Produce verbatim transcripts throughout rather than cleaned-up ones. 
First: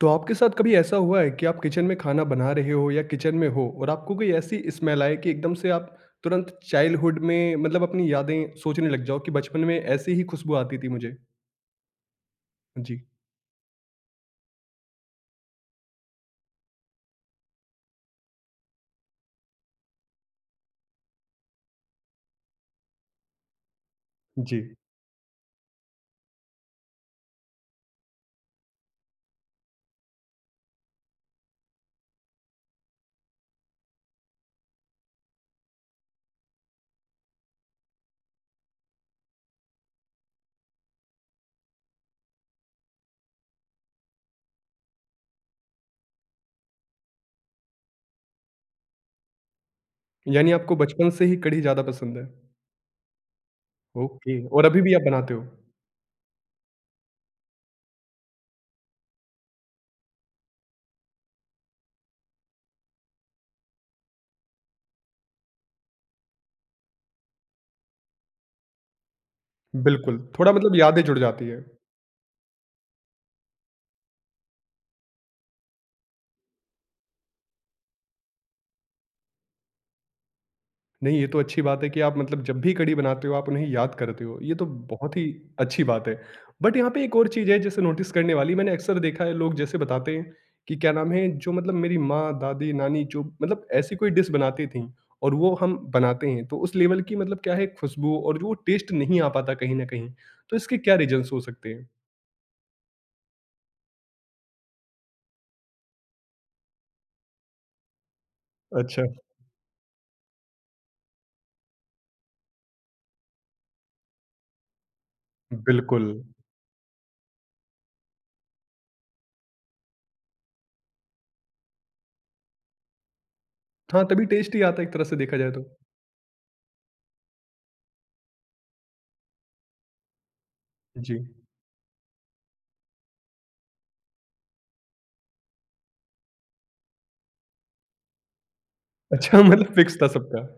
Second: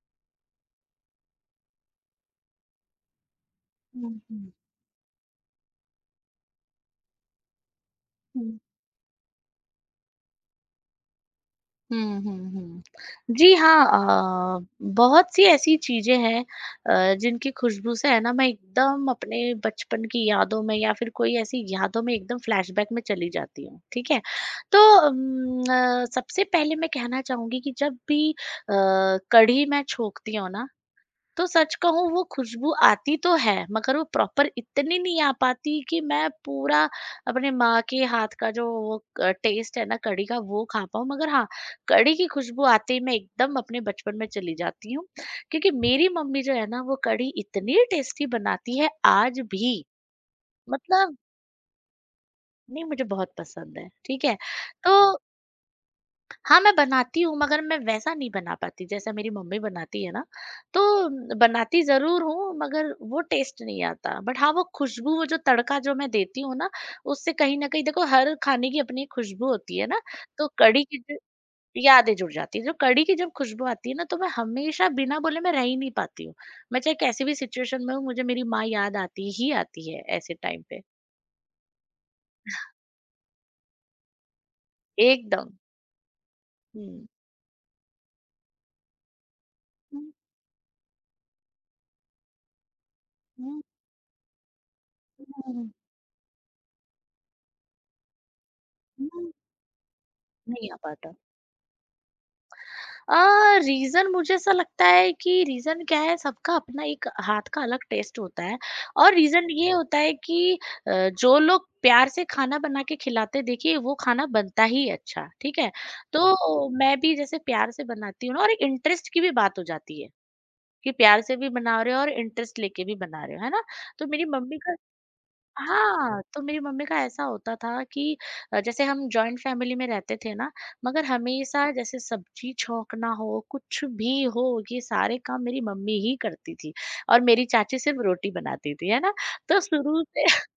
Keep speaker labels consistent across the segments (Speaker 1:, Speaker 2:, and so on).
Speaker 1: तो आपके साथ कभी ऐसा हुआ है कि आप किचन में खाना बना रहे हो या किचन में हो और
Speaker 2: हुँ,
Speaker 1: आपको कोई
Speaker 2: हुँ,
Speaker 1: ऐसी स्मेल आए कि एकदम से आप तुरंत चाइल्डहुड में मतलब अपनी यादें
Speaker 2: हुँ।
Speaker 1: सोचने लग जाओ कि बचपन में ऐसी ही खुशबू आती थी मुझे?
Speaker 2: हुँ, हुँ, हुँ।
Speaker 1: जी,
Speaker 2: जी हाँ, अ, बहुत सी ऐसी चीज़ें हैं अ, जिनकी खुशबू से है ना मैं एकदम अपने बचपन की यादों में या फिर कोई ऐसी यादों में एकदम फ्लैशबैक में चली जाती हूँ, ठीक है?
Speaker 1: जी।
Speaker 2: तो उम, अ, सबसे पहले मैं कहना चाहूँगी कि जब भी अ, कढ़ी मैं छोंकती हूँ ना तो सच कहूँ वो खुशबू आती तो है मगर वो प्रॉपर इतनी नहीं आ पाती कि मैं पूरा अपने माँ के हाथ का जो वो टेस्ट है ना कढ़ी का वो खा पाऊँ मगर हाँ कढ़ी की खुशबू आते ही मैं एकदम अपने बचपन में चली जाती हूँ क्योंकि मेरी मम्मी जो है ना वो कढ़ी इतनी टेस्टी बनाती है आज भी
Speaker 1: यानी आपको बचपन
Speaker 2: मतलब
Speaker 1: से ही कढ़ी ज़्यादा पसंद है।
Speaker 2: नहीं मुझे बहुत पसंद है ठीक है
Speaker 1: ओके और अभी
Speaker 2: तो
Speaker 1: भी आप बनाते हो?
Speaker 2: हाँ, मैं बनाती हूँ मगर मैं वैसा नहीं बना पाती जैसा मेरी मम्मी बनाती है ना, तो न- बनाती ज़रूर हूँ मगर वो टेस्ट नहीं आता। बट हाँ, वो खुशबू वो जो तड़का जो मैं देती हूँ ना, उससे कहीं न कहीं देखो हर खाने की अपनी एक खुशबू होती है ना,
Speaker 1: बिल्कुल,
Speaker 2: तो
Speaker 1: थोड़ा मतलब
Speaker 2: कढ़ी की
Speaker 1: यादें
Speaker 2: जो
Speaker 1: जुड़ जाती है।
Speaker 2: यादें जुड़ जाती हैं। जो कढ़ी की जब खुशबू आती है ना, तो मैं हमेशा बिना बोले मैं रह ही नहीं पाती हूँ। मैं चाहे कैसी भी सिचुएशन में हूँ, मुझे मेरी माँ याद आती ही आती है ऐसे टाइम पे,
Speaker 1: नहीं, ये तो अच्छी बात है कि आप मतलब जब भी कढ़ी बनाते हो, आप उन्हें याद करते हो। ये तो बहुत ही
Speaker 2: एकदम।
Speaker 1: अच्छी बात है। बट यहाँ पे
Speaker 2: हुँ।
Speaker 1: एक और चीज़ है जैसे नोटिस करने वाली, मैंने अक्सर देखा है लोग जैसे
Speaker 2: हुँ,
Speaker 1: बताते हैं कि क्या नाम है, जो मतलब मेरी माँ, दादी, नानी जो
Speaker 2: हुँ,
Speaker 1: मतलब ऐसी कोई डिश बनाती थीं और वो
Speaker 2: हुँ,
Speaker 1: हम बनाते हैं, तो उस लेवल की मतलब क्या है खुशबू और जो वो टेस्ट नहीं आ
Speaker 2: हुँ।
Speaker 1: पाता कहीं न कहीं। तो
Speaker 2: नहीं आ
Speaker 1: इसके क्या
Speaker 2: पाता।
Speaker 1: रीज़न्स हो सकते हैं?
Speaker 2: अ, रीज़न मुझे ऐसा लगता है कि रीज़न क्या है सबका अपना एक हाथ का अलग टेस्ट होता है
Speaker 1: अच्छा।
Speaker 2: और रीज़न ये होता है कि अ, जो लोग प्यार से खाना बना के खिलाते देखिए वो खाना बनता ही अच्छा, ठीक है?
Speaker 1: बिल्कुल।
Speaker 2: तो मैं भी जैसे प्यार से बनाती हूँ ना और एक इंटरेस्ट की भी बात हो जाती है, कि प्यार से भी बना रहे हो और इंटरेस्ट लेके भी बना रहे हो, है ना?
Speaker 1: हाँ,
Speaker 2: तो
Speaker 1: तभी
Speaker 2: मेरी
Speaker 1: टेस्ट
Speaker 2: मम्मी
Speaker 1: ही
Speaker 2: का
Speaker 1: आता है एक तरह से देखा जाए तो।
Speaker 2: हाँ, तो मेरी मम्मी का ऐसा होता था कि अ, जैसे हम जॉइंट फैमिली में रहते थे ना, मगर
Speaker 1: जी।
Speaker 2: हमेशा जैसे सब्जी छौंकना हो, कुछ भी हो, ये सारे काम मेरी मम्मी ही करती थी और मेरी चाची सिर्फ रोटी बनाती थी, है ना?
Speaker 1: अच्छा
Speaker 2: तो
Speaker 1: मतलब फिक्स
Speaker 2: शुरू
Speaker 1: था
Speaker 2: से
Speaker 1: सबका।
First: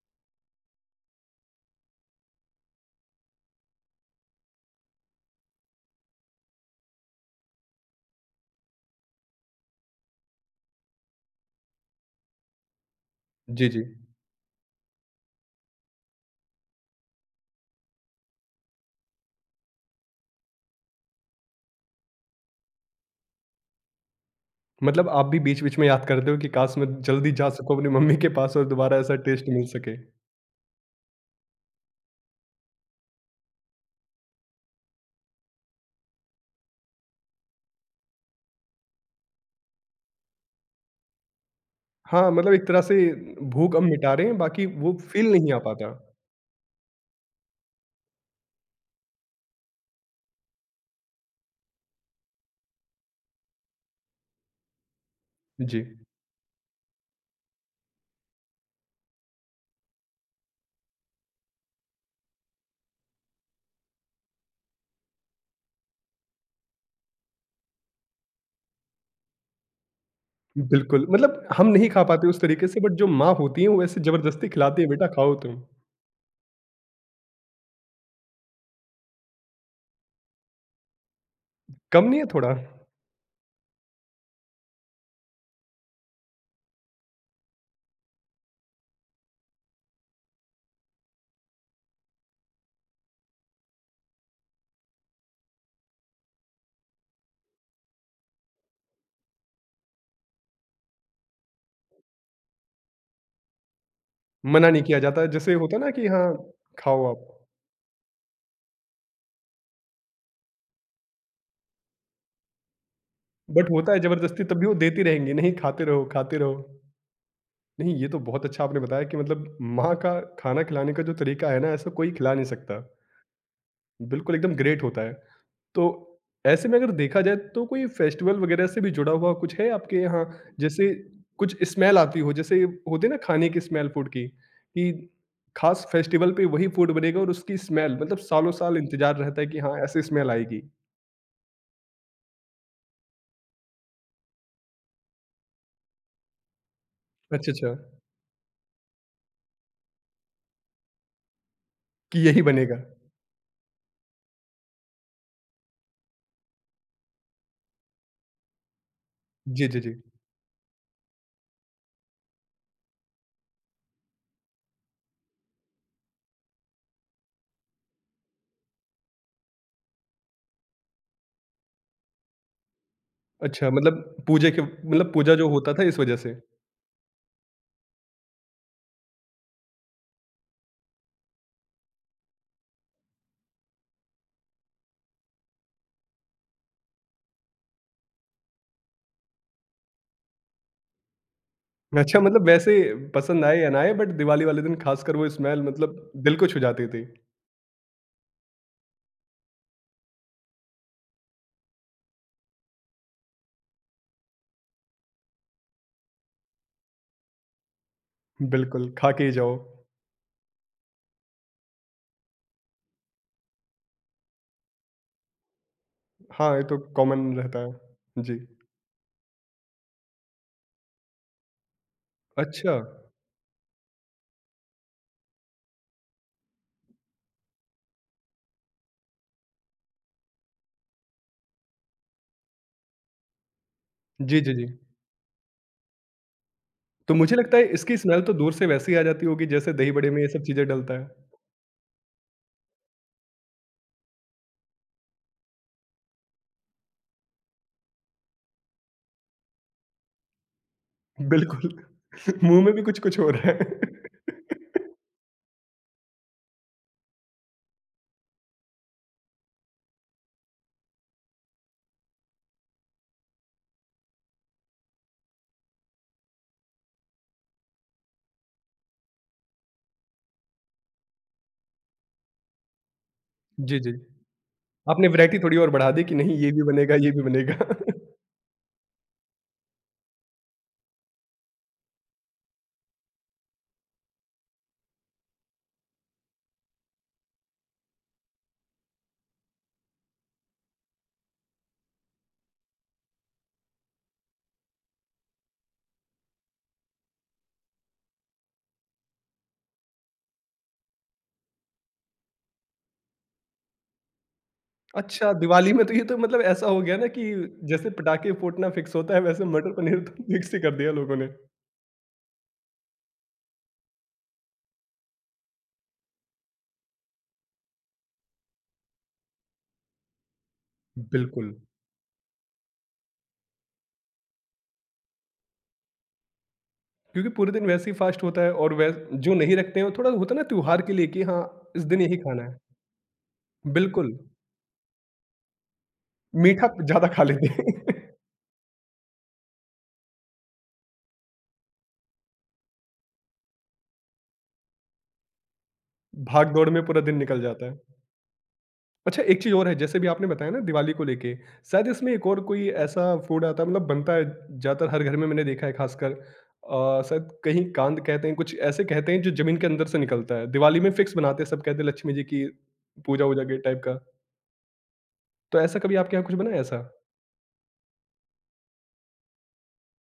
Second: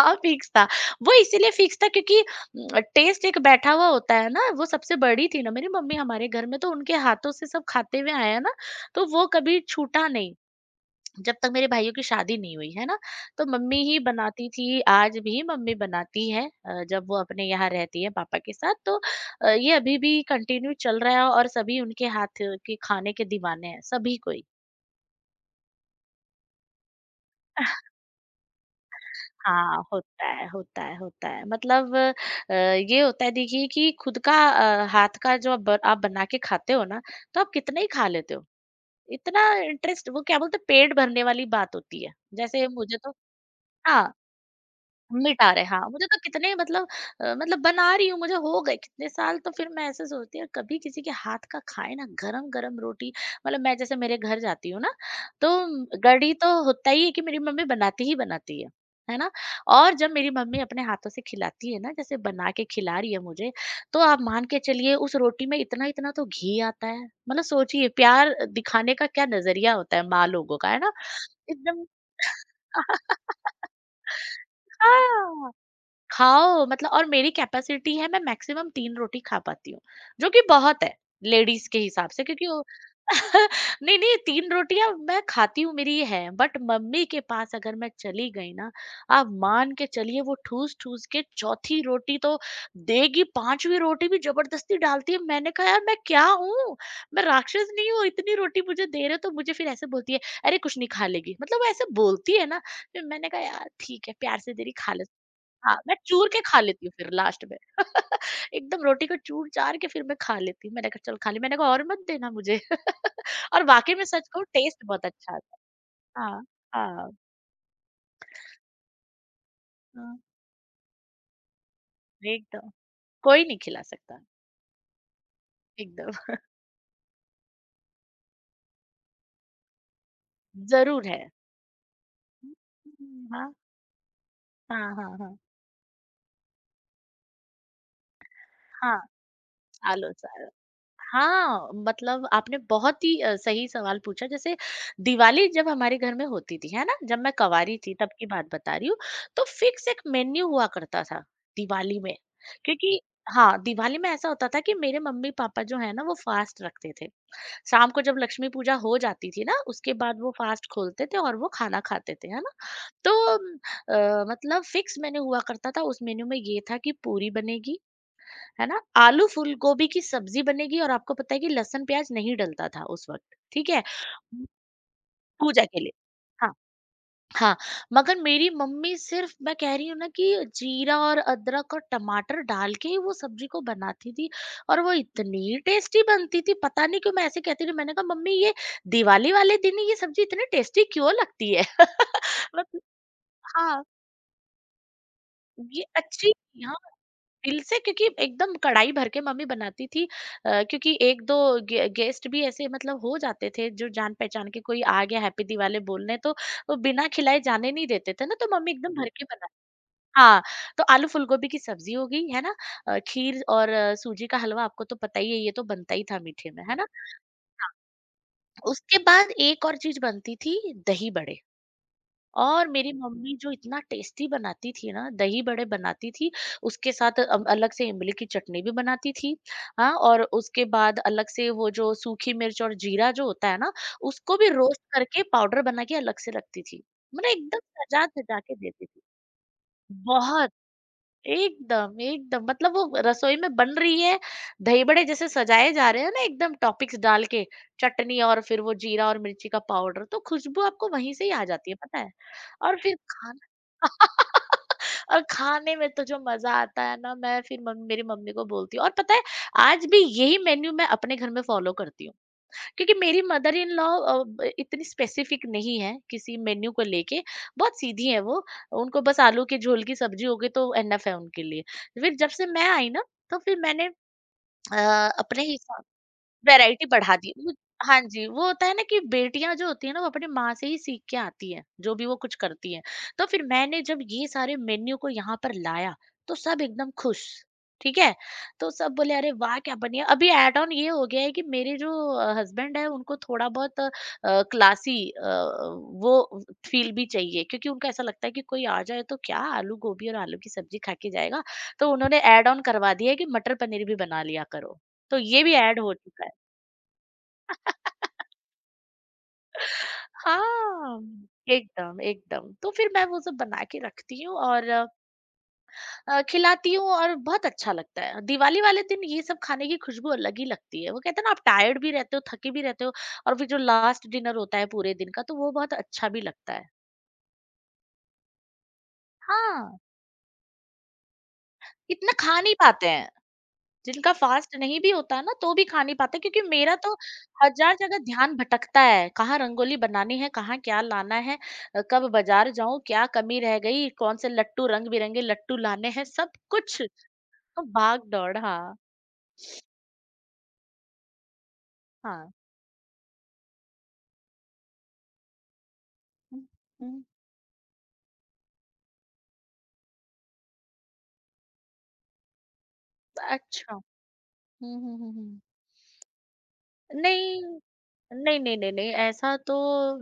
Speaker 2: हाँ, फिक्स था। वो इसीलिए फिक्स था क्योंकि उम, टेस्ट एक बैठा हुआ होता है ना, वो सबसे बड़ी थी ना मेरी मम्मी हमारे घर में, तो उनके हाथों से सब खाते हुए आए हैं ना, तो वो कभी छूटा नहीं। जब तक मेरे भाइयों की शादी नहीं हुई है ना तो
Speaker 1: जी,
Speaker 2: मम्मी
Speaker 1: जी।
Speaker 2: ही बनाती थी आज भी मम्मी बनाती है अ, जब वो अपने यहाँ रहती है पापा के साथ तो अ, ये अभी भी कंटिन्यू चल रहा है और सभी उनके हाथ के खाने के दीवाने हैं सभी कोई
Speaker 1: मतलब आप भी बीच-बीच में याद करते हो कि काश मैं जल्दी जा सकूँ अपनी मम्मी के पास और दोबारा ऐसा टेस्ट मिल
Speaker 2: हाँ
Speaker 1: सके।
Speaker 2: होता है होता है होता है मतलब अ, ये होता है देखिए कि खुद का अ, हाथ का जो आप, ब- आप बना के खाते हो ना तो आप कितना ही खा लेते हो इतना इंटरेस्ट वो क्या बोलते हैं, पेट भरने वाली बात होती है
Speaker 1: हाँ, मतलब
Speaker 2: जैसे
Speaker 1: एक तरह से
Speaker 2: मुझे तो
Speaker 1: भूख हम
Speaker 2: हाँ
Speaker 1: मिटा रहे हैं, बाकी वो फ़ील
Speaker 2: मिटा
Speaker 1: नहीं आ
Speaker 2: रहे हाँ,
Speaker 1: पाता।
Speaker 2: मुझे तो कितने मतलब अ, मतलब बना रही हूँ, मुझे हो गए कितने साल तो फिर मैं ऐसे सोचती हूँ कभी किसी के हाथ का खाए ना गरम-गरम रोटी मतलब मैं जैसे मेरे घर जाती हूँ ना,
Speaker 1: जी,
Speaker 2: तो गढ़ी तो होता ही है कि मेरी मम्मी बनाती ही बनाती है, है ना? और जब मेरी मम्मी अपने हाथों से खिलाती है ना, जैसे बना के खिला रही है मुझे, तो आप मान के चलिए उस रोटी में इतना-इतना तो घी आता है, मतलब सोचिए प्यार दिखाने का क्या नज़रिया होता है माँ लोगों का, है ना?
Speaker 1: बिल्कुल, मतलब हम
Speaker 2: एकदम
Speaker 1: नहीं खा पाते उस तरीके से, बट जो माँ होती हैं, वो ऐसे ज़बरदस्ती खिलाती है, "बेटा खाओ
Speaker 2: Ah,
Speaker 1: तुम।"
Speaker 2: खाओ मतलब और मेरी कैपेसिटी है मैं मैक्सिमम तीन रोटी खा पाती हूँ, जो कि बहुत है लेडीज़ के
Speaker 1: कम
Speaker 2: हिसाब
Speaker 1: नहीं
Speaker 2: से
Speaker 1: है
Speaker 2: क्योंकि
Speaker 1: थोड़ा?
Speaker 2: वो नहीं, नहीं तीन रोटियाँ मैं खाती हूँ मेरी ये है, बट मम्मी के पास अगर मैं चली गई ना, आप मान के चलिए वो ठूस-ठूस के चौथी रोटी तो देगी, पाँचवीं रोटी भी ज़बरदस्ती डालती है। मैंने कहा यार मैं क्या हूँ? मैं राक्षस नहीं हूँ, इतनी रोटी मुझे दे रहे हो तो मुझे फिर ऐसे बोलती है, "अरे कुछ नहीं खा लेगी" मतलब वो ऐसे बोलती है ना, फिर मैंने कहा यार ठीक है प्यार से दे
Speaker 1: मना
Speaker 2: रही
Speaker 1: नहीं
Speaker 2: खा
Speaker 1: किया
Speaker 2: ले
Speaker 1: जाता है, जैसे
Speaker 2: हाँ,
Speaker 1: होता है ना
Speaker 2: मैं
Speaker 1: कि
Speaker 2: चूर
Speaker 1: हाँ,
Speaker 2: के खा लेती हूँ
Speaker 1: खाओ
Speaker 2: फिर
Speaker 1: आप,
Speaker 2: लास्ट में। एकदम रोटी को चूर-चार के फिर मैं खा लेती हूँ। मैंने कहा चलो खा ली, मैंने कहा और मत देना मुझे। और
Speaker 1: बट होता
Speaker 2: वाक़ई
Speaker 1: है
Speaker 2: में सच कहूँ
Speaker 1: ज़बरदस्ती, तब भी वो
Speaker 2: टेस्ट
Speaker 1: देती
Speaker 2: बहुत
Speaker 1: रहेंगी,
Speaker 2: अच्छा
Speaker 1: "नहीं,
Speaker 2: आता
Speaker 1: खाते रहो,
Speaker 2: है।
Speaker 1: खाते
Speaker 2: हाँ,
Speaker 1: रहो।"
Speaker 2: हाँ,
Speaker 1: नहीं, ये तो बहुत अच्छा आपने बताया कि मतलब माँ
Speaker 2: हाँ,
Speaker 1: का खाना खिलाने का जो तरीका है ना, ऐसा कोई खिला नहीं
Speaker 2: एकदम।
Speaker 1: सकता।
Speaker 2: कोई नहीं खिला सकता,
Speaker 1: बिल्कुल, एकदम ग्रेट होता है। तो
Speaker 2: एकदम।
Speaker 1: ऐसे में अगर देखा जाए तो कोई फेस्टिवल वगैरह से भी जुड़ा हुआ कुछ है आपके यहाँ? जैसे
Speaker 2: ज़रूर है।
Speaker 1: कुछ स्मेल आती हो,
Speaker 2: हुँ,
Speaker 1: जैसे होती है ना
Speaker 2: हुँ,
Speaker 1: खाने
Speaker 2: हाँ,
Speaker 1: की स्मेल फूड की, कि
Speaker 2: हाँ, हाँ, हाँ।
Speaker 1: खास फेस्टिवल पे वही फूड बनेगा और उसकी स्मेल मतलब सालों-साल
Speaker 2: हाँ,
Speaker 1: इंतज़ार रहता है कि हाँ, ऐसी स्मेल
Speaker 2: सालों-साल।
Speaker 1: आएगी।
Speaker 2: हाँ, मतलब आपने बहुत ही अ, सही सवाल पूछा जैसे दिवाली जब हमारे घर में होती थी, है ना? जब मैं
Speaker 1: अच्छा, अच्छा,
Speaker 2: कँवारी थी तब की बात बता रही हूँ, तो फिक्स एक मेन्यू हुआ करता था दिवाली में
Speaker 1: कि यही बनेगा।
Speaker 2: क्योंकि हाँ, दिवाली में ऐसा होता था कि मेरे मम्मी-पापा जो है ना वो फ़ास्ट रखते थे। शाम को जब लक्ष्मी पूजा हो जाती थी ना
Speaker 1: जी, जी,
Speaker 2: उसके
Speaker 1: जी।
Speaker 2: बाद वो फ़ास्ट खोलते थे और वो खाना खाते थे, है ना? तो अम, अ, मतलब फिक्स मेन्यू हुआ करता था उस मेन्यू में ये था कि पूरी बनेगी है ना आलू फूल गोभी की सब्जी बनेगी और आपको पता है कि लहसुन प्याज नहीं डलता था उस वक्त ठीक
Speaker 1: अच्छा
Speaker 2: है
Speaker 1: मतलब पूजे के मतलब पूजा जो
Speaker 2: पूजा
Speaker 1: होता
Speaker 2: के
Speaker 1: था
Speaker 2: लिए
Speaker 1: इस वजह से।
Speaker 2: हाँ हाँ मगर मेरी मम्मी सिर्फ मैं कह रही हूँ ना कि जीरा और अदरक और टमाटर डाल के ही वो सब्जी को बनाती थी और वो इतनी टेस्टी बनती थी पता नहीं क्यों मैं ऐसे कहती थी मैंने कहा मम्मी ये दिवाली वाले दिन ही ये सब्जी इतनी टेस्टी क्यों लगती है
Speaker 1: अच्छा मतलब वैसे
Speaker 2: मतलब
Speaker 1: पसंद आए या ना
Speaker 2: हाँ
Speaker 1: आए बट दिवाली वाले दिन खासकर वो स्मेल
Speaker 2: ये
Speaker 1: मतलब
Speaker 2: अच्छी
Speaker 1: दिल को छू
Speaker 2: हाँ
Speaker 1: जाती थी।
Speaker 2: दिल से क्योंकि एकदम कढ़ाई भर के मम्मी बनाती थी अ, क्योंकि एक दो गे, गेस्ट भी ऐसे मतलब हो जाते थे जो जान पहचान के कोई आ गया हैप्पी दिवाली बोलने तो वो बिना खिलाए जाने नहीं देते थे ना तो मम्मी
Speaker 1: बिल्कुल,
Speaker 2: एकदम जी भर
Speaker 1: खा के
Speaker 2: के
Speaker 1: ही
Speaker 2: बना
Speaker 1: जाओ।
Speaker 2: हाँ तो आलू फूलगोभी की सब्जी हो गई है ना अ, खीर और अ, सूजी का हलवा आपको तो पता ही है ये तो बनता ही था मीठे
Speaker 1: हाँ,
Speaker 2: में
Speaker 1: ये
Speaker 2: है
Speaker 1: तो
Speaker 2: ना
Speaker 1: कॉमन रहता
Speaker 2: हाँ,
Speaker 1: है। जी।
Speaker 2: उसके बाद एक और चीज बनती थी दही बड़े और
Speaker 1: अच्छा।
Speaker 2: मेरी मम्मी जो इतना टेस्टी बनाती थी ना, दही बड़े बनाती थी, उसके साथ अ, अलग से इमली की चटनी भी बनाती थी। हाँ, और उसके बाद अलग से वो जो सूखी मिर्च और जीरा जो होता है ना, उसको
Speaker 1: जी,
Speaker 2: भी
Speaker 1: जी, जी।
Speaker 2: रोस्ट करके पाउडर बना के अलग से रखती थी।
Speaker 1: तो
Speaker 2: मतलब
Speaker 1: मुझे लगता
Speaker 2: एकदम
Speaker 1: है इसकी स्मेल तो
Speaker 2: सजा-धजा
Speaker 1: दूर
Speaker 2: के
Speaker 1: से
Speaker 2: देती
Speaker 1: वैसे ही
Speaker 2: थी।
Speaker 1: आ जाती होगी जैसे दही बड़े में ये सब
Speaker 2: बहुत,
Speaker 1: चीज़ें डलता है।
Speaker 2: एकदम, एकदम मतलब वो रसोई में बन रही है, दही बड़े जैसे सजाए जा रहे हैं ना एकदम टॉपिक्स डाल के, चटनी और फिर वो जीरा और मिर्ची का पाउडर, तो खुशबू आपको वहीं से ही आ
Speaker 1: बिल्कुल,
Speaker 2: जाती है, पता है?
Speaker 1: मुँह में
Speaker 2: और
Speaker 1: भी
Speaker 2: फिर
Speaker 1: कुछ-कुछ हो
Speaker 2: खाना
Speaker 1: रहा है।
Speaker 2: और खाने में तो जो मज़ा आता है ना, मैं फिर मम मेरी मम्मी को बोलती हूँ और पता है आज भी यही मेन्यू मैं अपने घर में फ़ॉलो करती हूँ। क्योंकि मेरी मदर इन लॉ अ, ब इतनी स्पेसिफ़िक नहीं है किसी मेन्यू को लेके, बहुत सीधी हैं वो। उनको बस आलू के झोल की सब्ज़ी हो गई तो इनफ है उनके लिए। फिर जब से मैं आई ना, तो फिर
Speaker 1: जी,
Speaker 2: मैंने
Speaker 1: जी।
Speaker 2: अ,
Speaker 1: आपने वैरायटी
Speaker 2: अपने
Speaker 1: थोड़ी और
Speaker 2: हिसा
Speaker 1: बढ़ा दी कि नहीं ये भी
Speaker 2: वैरायटी
Speaker 1: बनेगा, ये
Speaker 2: बढ़ा
Speaker 1: भी
Speaker 2: दी वो
Speaker 1: बनेगा।
Speaker 2: हाँ जी, वो होता है ना कि बेटियाँ जो होती हैं ना वो अपनी माँ से ही सीख के आती हैं, जो भी वो कुछ करती हैं। तो फिर मैंने जब ये सारे मेन्यू को यहाँ पर लाया, तो सब एकदम खुश, ठीक है? तो सब बोले अरे वाह! क्या बढ़िया! अभी एड ऑन ये हो गया है कि मेरे जो अ, हस्बैंड हैं उनको थोड़ा बहुत अ, क्लासी अ, वो फील भी चाहिए, क्योंकि उनको ऐसा लगता है कि कोई आ जाए तो क्या आलू गोभी और आलू की सब्जी खा के जाएगा। तो उन्होंने एड ऑन करवा दिया है कि मटर पनीर भी बना लिया करो। तो
Speaker 1: अच्छा,
Speaker 2: ये भी
Speaker 1: दिवाली
Speaker 2: एड
Speaker 1: में
Speaker 2: हो
Speaker 1: तो ये तो
Speaker 2: चुका है।
Speaker 1: मतलब ऐसा हो गया ना कि जैसे पटाखे फूटना फिक्स होता है वैसे मटर पनीर तो फिक्स ही कर दिया
Speaker 2: हाँ,
Speaker 1: लोगों ने।
Speaker 2: एकदम, एकदम। तो फिर मैं वो सब बना के रखती हूँ और अ, खिलाती हूँ और बहुत अच्छा लगता है। दिवाली वाले दिन ये सब खाने की खुशबू अलग ही लगती है। वो कहते हैं ना, आप
Speaker 1: बिल्कुल,
Speaker 2: टायर्ड भी रहते हो, थके भी रहते हो और फिर जो लास्ट डिनर होता है पूरे दिन का तो वो बहुत अच्छा भी लगता है।
Speaker 1: क्योंकि पूरे दिन वैसे ही फास्ट होता है और वै जो नहीं
Speaker 2: हाँ,
Speaker 1: रखते हैं वो थोड़ा होता है ना त्योहार के लिए कि हाँ, इस दिन
Speaker 2: इतना
Speaker 1: यही
Speaker 2: खा
Speaker 1: खाना
Speaker 2: नहीं
Speaker 1: है।
Speaker 2: पाते हैं। जिनका
Speaker 1: बिल्कुल,
Speaker 2: फास्ट नहीं भी होता है ना, तो भी खा नहीं पाते, क्योंकि
Speaker 1: मीठा
Speaker 2: मेरा तो
Speaker 1: ज़्यादा खा लेते हैं।
Speaker 2: हज़ार जगह ध्यान भटकता है, कहाँ रंगोली बनानी है, कहाँ क्या लाना है, अ, कब बाज़ार जाऊँ, क्या कमी रह गई, कौन से लट्टू, रंग-बिरंगे लट्टू लाने हैं, सब
Speaker 1: भाग-दौड़
Speaker 2: कुछ।
Speaker 1: में पूरा
Speaker 2: तो
Speaker 1: दिन निकल जाता है।
Speaker 2: भाग-दौड़, हाँ,
Speaker 1: अच्छा एक चीज़ और है, जैसे भी आपने बताया ना दिवाली को लेके, शायद इसमें एक
Speaker 2: हाँ।
Speaker 1: और कोई ऐसा फूड आता है मतलब बनता है ज़्यादातर हर घर में मैंने देखा है खासकर
Speaker 2: हुँ,
Speaker 1: अ,
Speaker 2: हुँ,
Speaker 1: शायद कहीं कांद कहते हैं, कुछ ऐसे कहते हैं जो ज़मीन के अंदर से निकलता है। दिवाली में फिक्स बनाते हैं, सब कहते हैं लक्ष्मी जी की पूजा-वूजा के
Speaker 2: अच्छा।
Speaker 1: टाइप का।
Speaker 2: हुँ, हुँ, हुँ, हुँ।
Speaker 1: तो ऐसा कभी आपके यहाँ कुछ बना है ऐसा?
Speaker 2: नहीं नहीं, नहीं, नहीं, नहीं, ऐसा तो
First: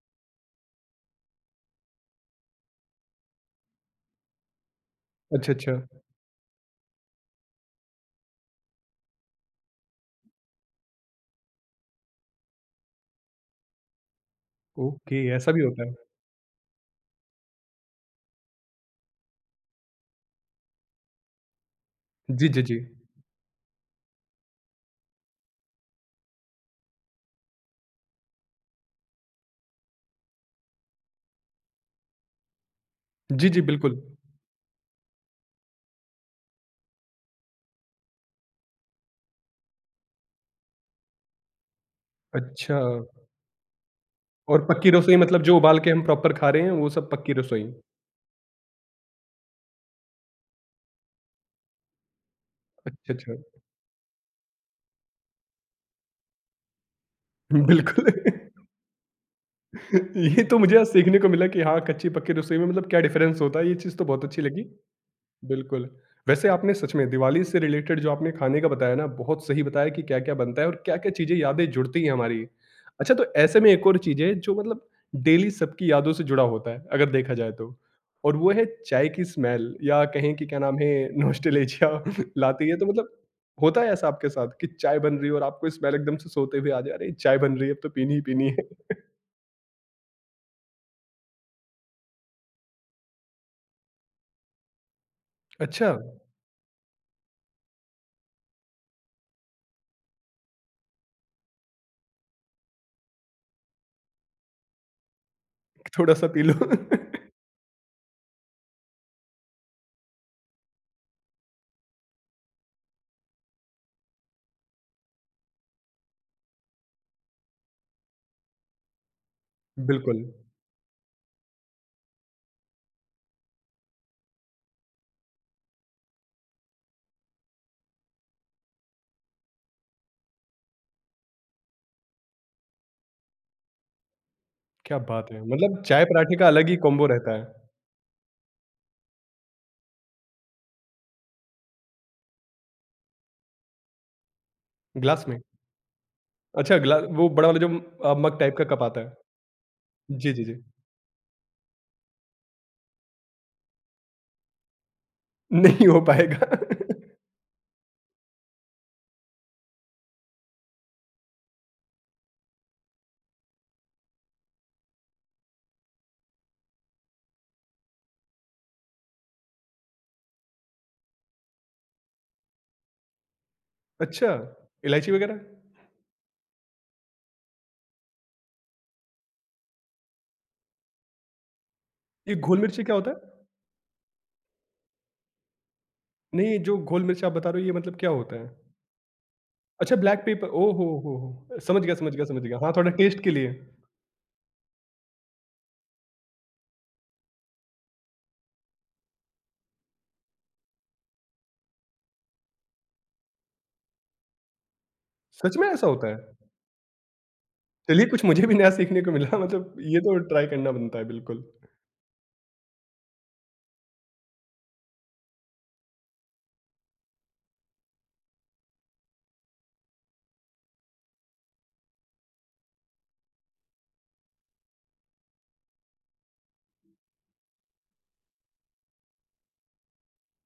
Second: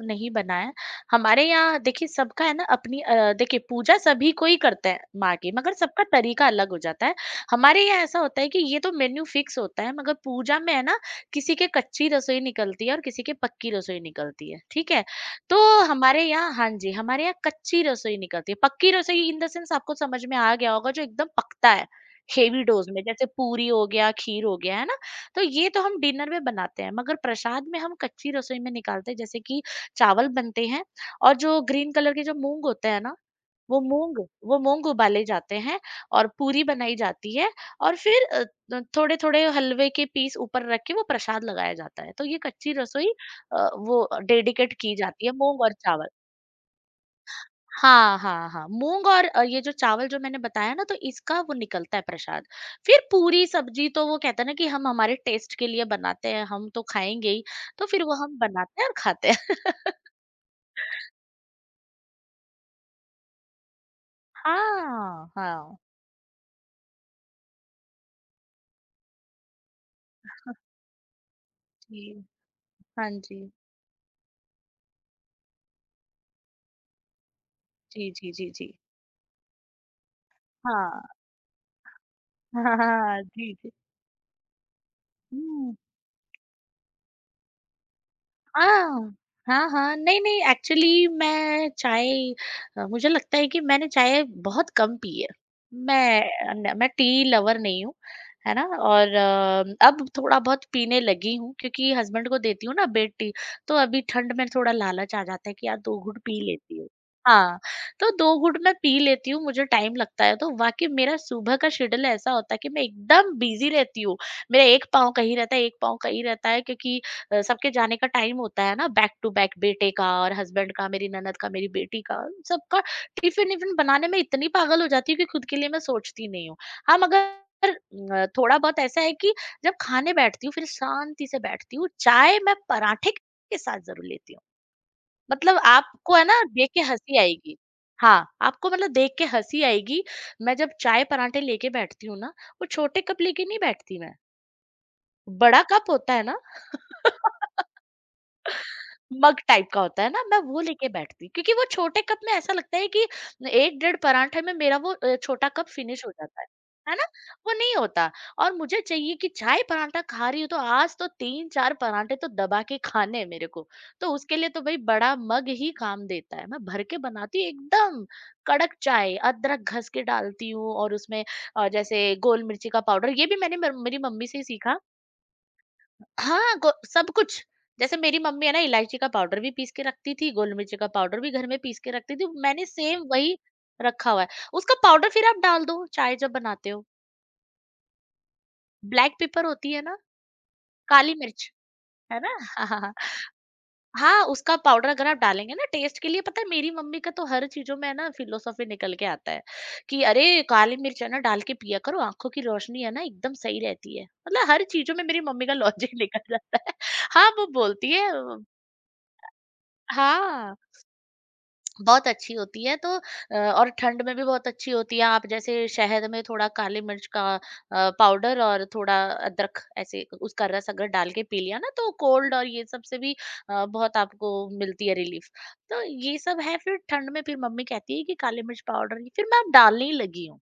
Speaker 2: नहीं बना है। हमारे यहाँ देखिए, सबका है ना अपनी अ, देखिए पूजा सभी को ही करते हैं माँ
Speaker 1: अच्छा,
Speaker 2: की, मगर
Speaker 1: अच्छा।
Speaker 2: सबका तरीका अलग हो जाता है। हमारे यहाँ ऐसा होता है कि ये तो मेन्यू फिक्स होता है, मगर पूजा में है ना, किसी के कच्ची रसोई निकलती है और किसी के पक्की रसोई निकलती है, ठीक है?
Speaker 1: ओके, ऐसा भी
Speaker 2: तो
Speaker 1: होता है।
Speaker 2: हमारे यहाँ, हाँ जी, हमारे यहाँ कच्ची रसोई निकलती है। पक्की रसोई इन द सेंस आपको समझ में आ गया होगा, जो एकदम पकता है,
Speaker 1: जी, जी,
Speaker 2: हेवी
Speaker 1: जी।
Speaker 2: डोज़ में, जैसे पूरी हो गया, खीर हो गया, है ना? तो ये तो हम डिनर में बनाते हैं, मगर प्रसाद में हम कच्ची रसोई में निकालते हैं, जैसे कि चावल बनते हैं और जो ग्रीन कलर के जो मूंग होते हैं ना,
Speaker 1: जी, जी,
Speaker 2: वो
Speaker 1: बिल्कुल।
Speaker 2: मूंग वो मूंग उबाले जाते हैं और पूरी बनाई जाती है और फिर अ, थोड़े थोड़े हलवे के पीस ऊपर रख के वो प्रसाद लगाया जाता है, तो ये कच्ची
Speaker 1: अच्छा।
Speaker 2: रसोई अ, वो
Speaker 1: और
Speaker 2: डेडिकेट
Speaker 1: पक्की
Speaker 2: की
Speaker 1: रसोई
Speaker 2: जाती है,
Speaker 1: मतलब जो
Speaker 2: मूंग और
Speaker 1: उबाल के हम
Speaker 2: चावल।
Speaker 1: प्रॉपर खा रहे हैं, वो सब पक्की रसोई।
Speaker 2: हाँ, हाँ, हाँ, मूँग और अ, ये जो चावल जो मैंने बताया ना, तो इसका वो निकलता है प्रसाद। फिर
Speaker 1: अच्छा, अच्छा।
Speaker 2: पूरी सब्ज़ी तो वो कहते हैं ना कि हम हमारे टेस्ट के लिए बनाते हैं, हम तो खाएँगे ही, तो फिर
Speaker 1: बिल्कुल।
Speaker 2: वो हम बनाते हैं और खाते हैं।
Speaker 1: ये तो मुझे आज सीखने को मिला कि हाँ, कच्ची-पक्की रसोई में मतलब क्या डिफ़रेंस होता है, ये चीज़ तो बहुत अच्छी लगी।
Speaker 2: हाँ, हाँ,
Speaker 1: बिल्कुल। वैसे आपने सच में दिवाली से रिलेटेड जो आपने खाने का बताया ना, बहुत सही बताया कि क्या-क्या बनता है और क्या-क्या चीज़ें यादें जुड़ती
Speaker 2: जी।
Speaker 1: हैं हमारी।
Speaker 2: हाँ
Speaker 1: अच्छा तो
Speaker 2: जी।
Speaker 1: ऐसे में एक और चीज़ है जो मतलब डेली सबकी यादों से जुड़ा होता है, अगर देखा जाए तो।
Speaker 2: जी, जी,
Speaker 1: और
Speaker 2: जी,
Speaker 1: वो है
Speaker 2: जी।
Speaker 1: चाय की स्मेल या कहें कि क्या नाम है
Speaker 2: हाँ।
Speaker 1: नॉस्टैल्जिया लाती है तो मतलब
Speaker 2: हाँ जी, जी।
Speaker 1: होता है ऐसा आपके साथ कि चाय बन रही है और आपको
Speaker 2: हुँ।
Speaker 1: स्मेल एकदम से सोते हुए आ जा रही है, चाय बन रही है अब तो पीनी ही पीनी है।
Speaker 2: हाँ, हाँ, हाँ। नहीं, नहीं, एक्चुअली मैं चाय अ, मुझे लगता है कि मैंने चाय बहुत कम पी है।
Speaker 1: अच्छा,
Speaker 2: मैं न मैं टी लवर नहीं हूँ, है ना? और अ, अब थोड़ा बहुत पीने लगी हूँ, क्योंकि हस्बैंड को देती हूँ ना बेड टी, तो अभी ठंड में थोड़ा लालच आ जाता है कि यार दो घूँट
Speaker 1: थोड़ा-सा
Speaker 2: पी
Speaker 1: पी लो।
Speaker 2: लेती हूँ। हाँ, तो दो घूँट मैं पी लेती हूँ, मुझे टाइम लगता है, तो वाक़ई मेरा सुबह का शेड्यूल ऐसा होता है कि मैं एकदम बिज़ी रहती हूँ। मेरा एक पाँव कहीं रहता है, एक पाँव कहीं रहता है, क्योंकि अ, सबके जाने का टाइम होता है ना, बैक टू बैक, बेटे का
Speaker 1: बिल्कुल,
Speaker 2: और हस्बैंड का, मेरी ननद का, मेरी बेटी का, सबका टिफिन इफिन बनाने में इतनी पागल हो जाती हूँ कि खुद के लिए मैं सोचती नहीं हूँ। हाँ, मगर अ, थोड़ा बहुत ऐसा है कि जब खाने बैठती हूँ, फिर शांति से बैठती हूँ, चाय मैं पराठे के साथ जरूर लेती हूँ।
Speaker 1: क्या बात है!
Speaker 2: मतलब
Speaker 1: मतलब चाय
Speaker 2: आपको है
Speaker 1: पराठे
Speaker 2: ना,
Speaker 1: का
Speaker 2: देख
Speaker 1: अलग ही
Speaker 2: के
Speaker 1: कॉम्बो
Speaker 2: हंसी
Speaker 1: रहता है।
Speaker 2: आएगी। हाँ, आपको मतलब देख के हंसी आएगी। मैं जब चाय पराठे लेके बैठती हूँ ना, वो छोटे कप लेके नहीं बैठती मैं,
Speaker 1: ग्लास में?
Speaker 2: बड़ा कप होता है ना।
Speaker 1: अच्छा ग्ला वो बड़ा वाला जो अ, मग टाइप का कप आता है।
Speaker 2: मग टाइप का होता है ना,
Speaker 1: जी,
Speaker 2: मैं
Speaker 1: जी, जी।
Speaker 2: वो लेके बैठती हूँ, क्योंकि वो छोटे कप में ऐसा लगता है कि एक डेढ़ पराठे में मेरा वो अ, छोटा कप
Speaker 1: नहीं हो
Speaker 2: फिनिश हो जाता है।
Speaker 1: पाएगा।
Speaker 2: है ना? वो नहीं होता। और मुझे चाहिए कि चाय पराठा खा रही हूँ, तो आज तो तीन चार पराठे तो दबा के खाने हैं मेरे को। तो उसके लिए तो भई बड़ा मग ही काम देता है। मैं भर के बनाती हूँ एकदम कड़क चाय, अदरक घस के डालती हूँ और उसमें अ, जैसे गोल मिर्ची का पाउडर, ये भी मैंने मेर मेरी मम्मी
Speaker 1: अच्छा,
Speaker 2: से ही सीखा।
Speaker 1: इलायची वगैरह?
Speaker 2: हाँ, गो सब कुछ। जैसे मेरी मम्मी है ना, इलायची का पाउडर भी पीस के रखती थी, गोल मिर्च का पाउडर भी घर में पीस के रखती थी।
Speaker 1: ये घोल
Speaker 2: मैंने
Speaker 1: मिर्ची क्या
Speaker 2: सेम
Speaker 1: होता है?
Speaker 2: वही रखा हुआ है। उसका पाउडर फिर आप डाल दो चाय जब
Speaker 1: नहीं,
Speaker 2: बनाते
Speaker 1: जो
Speaker 2: हो।
Speaker 1: घोल मिर्च आप बता रहे हो ये मतलब क्या होता है?
Speaker 2: ब्लैक पेपर होती है
Speaker 1: अच्छा
Speaker 2: ना,
Speaker 1: ब्लैक पेपर ओह हो,
Speaker 2: काली
Speaker 1: हो,
Speaker 2: मिर्च,
Speaker 1: हो! समझ गया, समझ
Speaker 2: है
Speaker 1: गया,
Speaker 2: ना?
Speaker 1: समझ गया।
Speaker 2: हाँ,
Speaker 1: हाँ,
Speaker 2: हाँ,
Speaker 1: थोड़ा
Speaker 2: हाँ,
Speaker 1: टेस्ट के लिए।
Speaker 2: हाँ, उसका पाउडर अगर आप डालेंगे ना टेस्ट के लिए, पता है, मेरी मम्मी का तो हर चीज़ों में है ना फ़िलॉसफ़ी निकल के आता है कि अरे! काली मिर्च है ना, डाल के पिया करो, आँखों की रोशनी है ना एकदम सही रहती है। मतलब हर चीज़ों में मेरी मम्मी का
Speaker 1: सच में ऐसा
Speaker 2: लॉजिक
Speaker 1: होता है?
Speaker 2: निकल जाता है। हाँ, वो बोलती
Speaker 1: चलिए
Speaker 2: है,
Speaker 1: कुछ मुझे भी नया सीखने को मिला मतलब ये तो ट्राई
Speaker 2: हाँ।
Speaker 1: करना बनता है बिल्कुल।
Speaker 2: बहुत अच्छी होती है, तो अ, और ठंड में भी बहुत अच्छी होती है। आप जैसे शहद में थोड़ा काली मिर्च का अ, पाउडर और थोड़ा अदरक, ऐसे उसका रस अगर डाल के पी लिया ना, तो कोल्ड और ये सब से भी अ, बहुत आपको मिलती है रिलीफ। तो ये सब है, फिर ठंड में फिर मम्मी कहती है कि काली मिर्च पाउडर, फिर मैं अब डालने ही लगी हूँ,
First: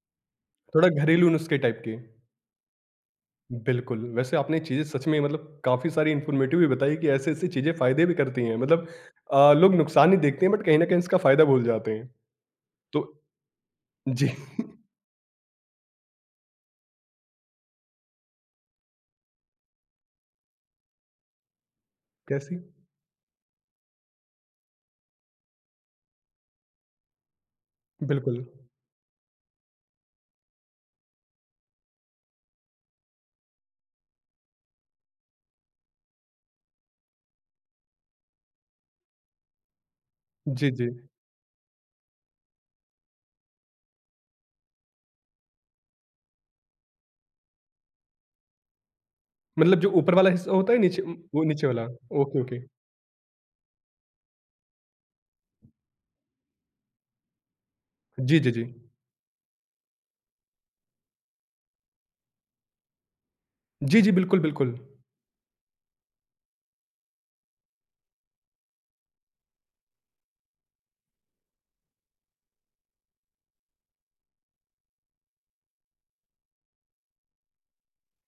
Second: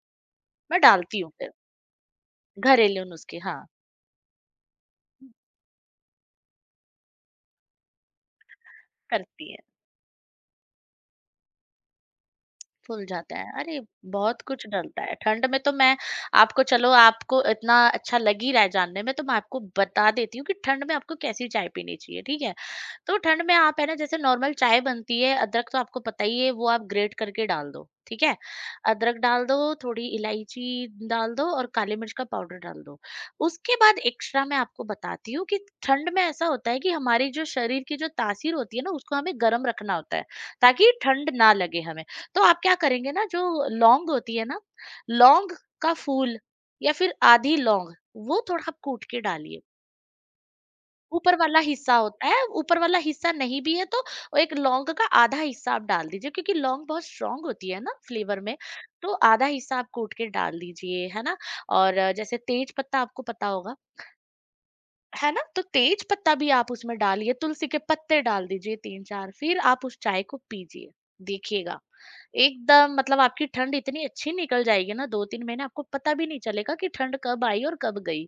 Speaker 2: मैं
Speaker 1: थोड़ा
Speaker 2: डालती
Speaker 1: घरेलू
Speaker 2: हूँ फिर।
Speaker 1: नुस्खे टाइप के।
Speaker 2: घरेलू नुस्खे, हाँ,
Speaker 1: बिल्कुल, वैसे आपने चीज़ें सच में मतलब काफ़ी सारी इन्फॉर्मेटिव भी बताई कि ऐसी-ऐसी चीज़ें फ़ायदे भी करती हैं। मतलब
Speaker 2: करती
Speaker 1: अ,
Speaker 2: है।
Speaker 1: लोग नुकसान ही देखते हैं बट कहीं न कहीं इसका फ़ायदा भूल जाते हैं। तो
Speaker 2: फूल जाता है। अरे!
Speaker 1: जी,
Speaker 2: बहुत कुछ डलता है। ठंड में तो मैं आपको, चलो आपको इतना अच्छा लग ही रहा है जानने में, तो मैं आपको बता देती हूँ कि ठंड में आपको कैसी चाय पीनी चाहिए, ठीक है?
Speaker 1: कैसी?
Speaker 2: तो ठंड में आप है ना, जैसे नॉर्मल चाय बनती है, अदरक तो आपको पता ही है, वो आप ग्रेट करके डाल दो, ठीक है,
Speaker 1: बिल्कुल।
Speaker 2: अदरक डाल दो, थोड़ी इलायची डाल दो और काली मिर्च का पाउडर डाल दो। उसके बाद एक्स्ट्रा मैं आपको बताती हूँ कि ठंड में ऐसा होता है कि हमारी जो शरीर की जो तासीर होती है ना, उसको हमें गर्म रखना होता है,
Speaker 1: जी, जी।
Speaker 2: ताकि ठंड ना लगे हमें। तो आप क्या करेंगे ना, जो लौंग होती है ना, लौंग का फूल या फिर आधी लौंग, वो थोड़ा आप कूट के डालिए।
Speaker 1: मतलब जो ऊपर वाला हिस्सा होता है नीचे
Speaker 2: ऊपर
Speaker 1: वो
Speaker 2: वाला
Speaker 1: नीचे वाला?
Speaker 2: हिस्सा होता
Speaker 1: ओके,
Speaker 2: है,
Speaker 1: ओके।
Speaker 2: ऊपर वाला हिस्सा नहीं भी है तो वो एक लौंग का आधा हिस्सा आप डाल दीजिए, क्योंकि लौंग बहुत स्ट्रांग होती है ना फ्लेवर
Speaker 1: जी, जी,
Speaker 2: में।
Speaker 1: जी।
Speaker 2: तो आधा हिस्सा आप कूट के डाल दीजिए, है ना, और अ, जैसे तेज पत्ता आपको पता होगा,
Speaker 1: जी, जी, बिल्कुल, बिल्कुल।
Speaker 2: है ना, तो तेज पत्ता भी आप उसमें डालिए, तुलसी के पत्ते डाल दीजिए तीन चार, फिर आप उस चाय को पीजिए। देखिएगा, एकदम मतलब आपकी ठंड इतनी अच्छी निकल जाएगी ना, दो तीन महीने आपको पता भी नहीं चलेगा कि ठंड कब आई और कब गई।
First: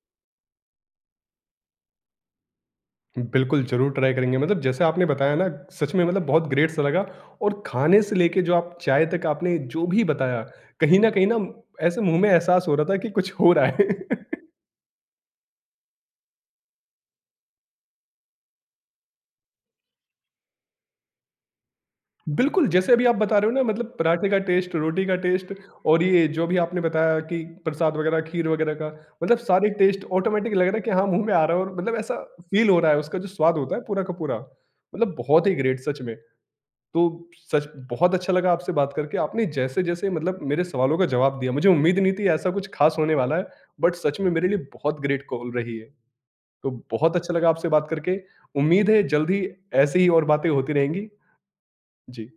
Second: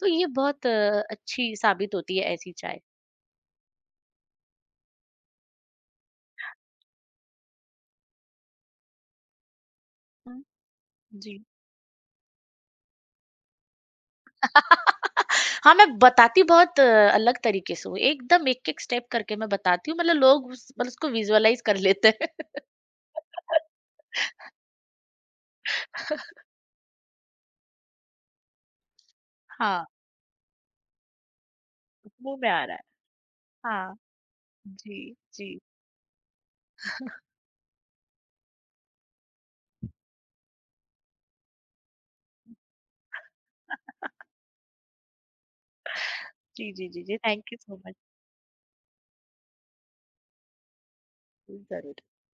Speaker 2: तो ये बहुत अ, अच्छी साबित होती है ऐसी चाय।
Speaker 1: बिल्कुल, ज़रूर ट्राई करेंगे। मतलब जैसे आपने बताया ना सच में मतलब बहुत ग्रेट सा लगा और खाने से लेके जो आप चाय तक आपने जो भी बताया, कहीं न कहीं ना
Speaker 2: जी।
Speaker 1: ऐसे मुँह में एहसास हो रहा था कि कुछ हो रहा है।
Speaker 2: हाँ, मैं बताती बहुत अ, अलग तरीके से हूँ, एकदम एक-एक स्टेप करके मैं बताती हूँ, मतलब लोग उस मतलब उसको विज़ुअलाइज़ कर लेते हैं।
Speaker 1: बिल्कुल, जैसे अभी आप बता रहे हो ना मतलब पराठे का टेस्ट, रोटी का टेस्ट और ये जो भी आपने बताया कि प्रसाद वगैरह, खीर वगैरह का, मतलब सारे
Speaker 2: हाँ,
Speaker 1: टेस्ट ऑटोमैटिक लग रहा है कि हाँ, मुँह में आ रहा है और मतलब ऐसा
Speaker 2: मुँह में आ
Speaker 1: फ़ील
Speaker 2: रहा
Speaker 1: हो
Speaker 2: है।
Speaker 1: रहा है, उसका जो स्वाद होता है
Speaker 2: हाँ,
Speaker 1: पूरा का पूरा।
Speaker 2: जी,
Speaker 1: मतलब बहुत ही
Speaker 2: जी।
Speaker 1: ग्रेट सच में। तो सच बहुत अच्छा लगा आपसे बात करके, आपने जैसे-जैसे मतलब मेरे सवालों का जवाब दिया, मुझे उम्मीद नहीं थी ऐसा कुछ ख़ास होने वाला है, बट सच में मेरे लिए बहुत ग्रेट कॉल रही है। तो
Speaker 2: जी, जी, जी,
Speaker 1: बहुत
Speaker 2: जी,
Speaker 1: अच्छा
Speaker 2: थैंक
Speaker 1: लगा
Speaker 2: यू
Speaker 1: आपसे
Speaker 2: सो
Speaker 1: बात
Speaker 2: मच।
Speaker 1: करके, उम्मीद है जल्द ही ऐसी ही और बातें होती रहेंगी।
Speaker 2: ज़रूर।
Speaker 1: जी।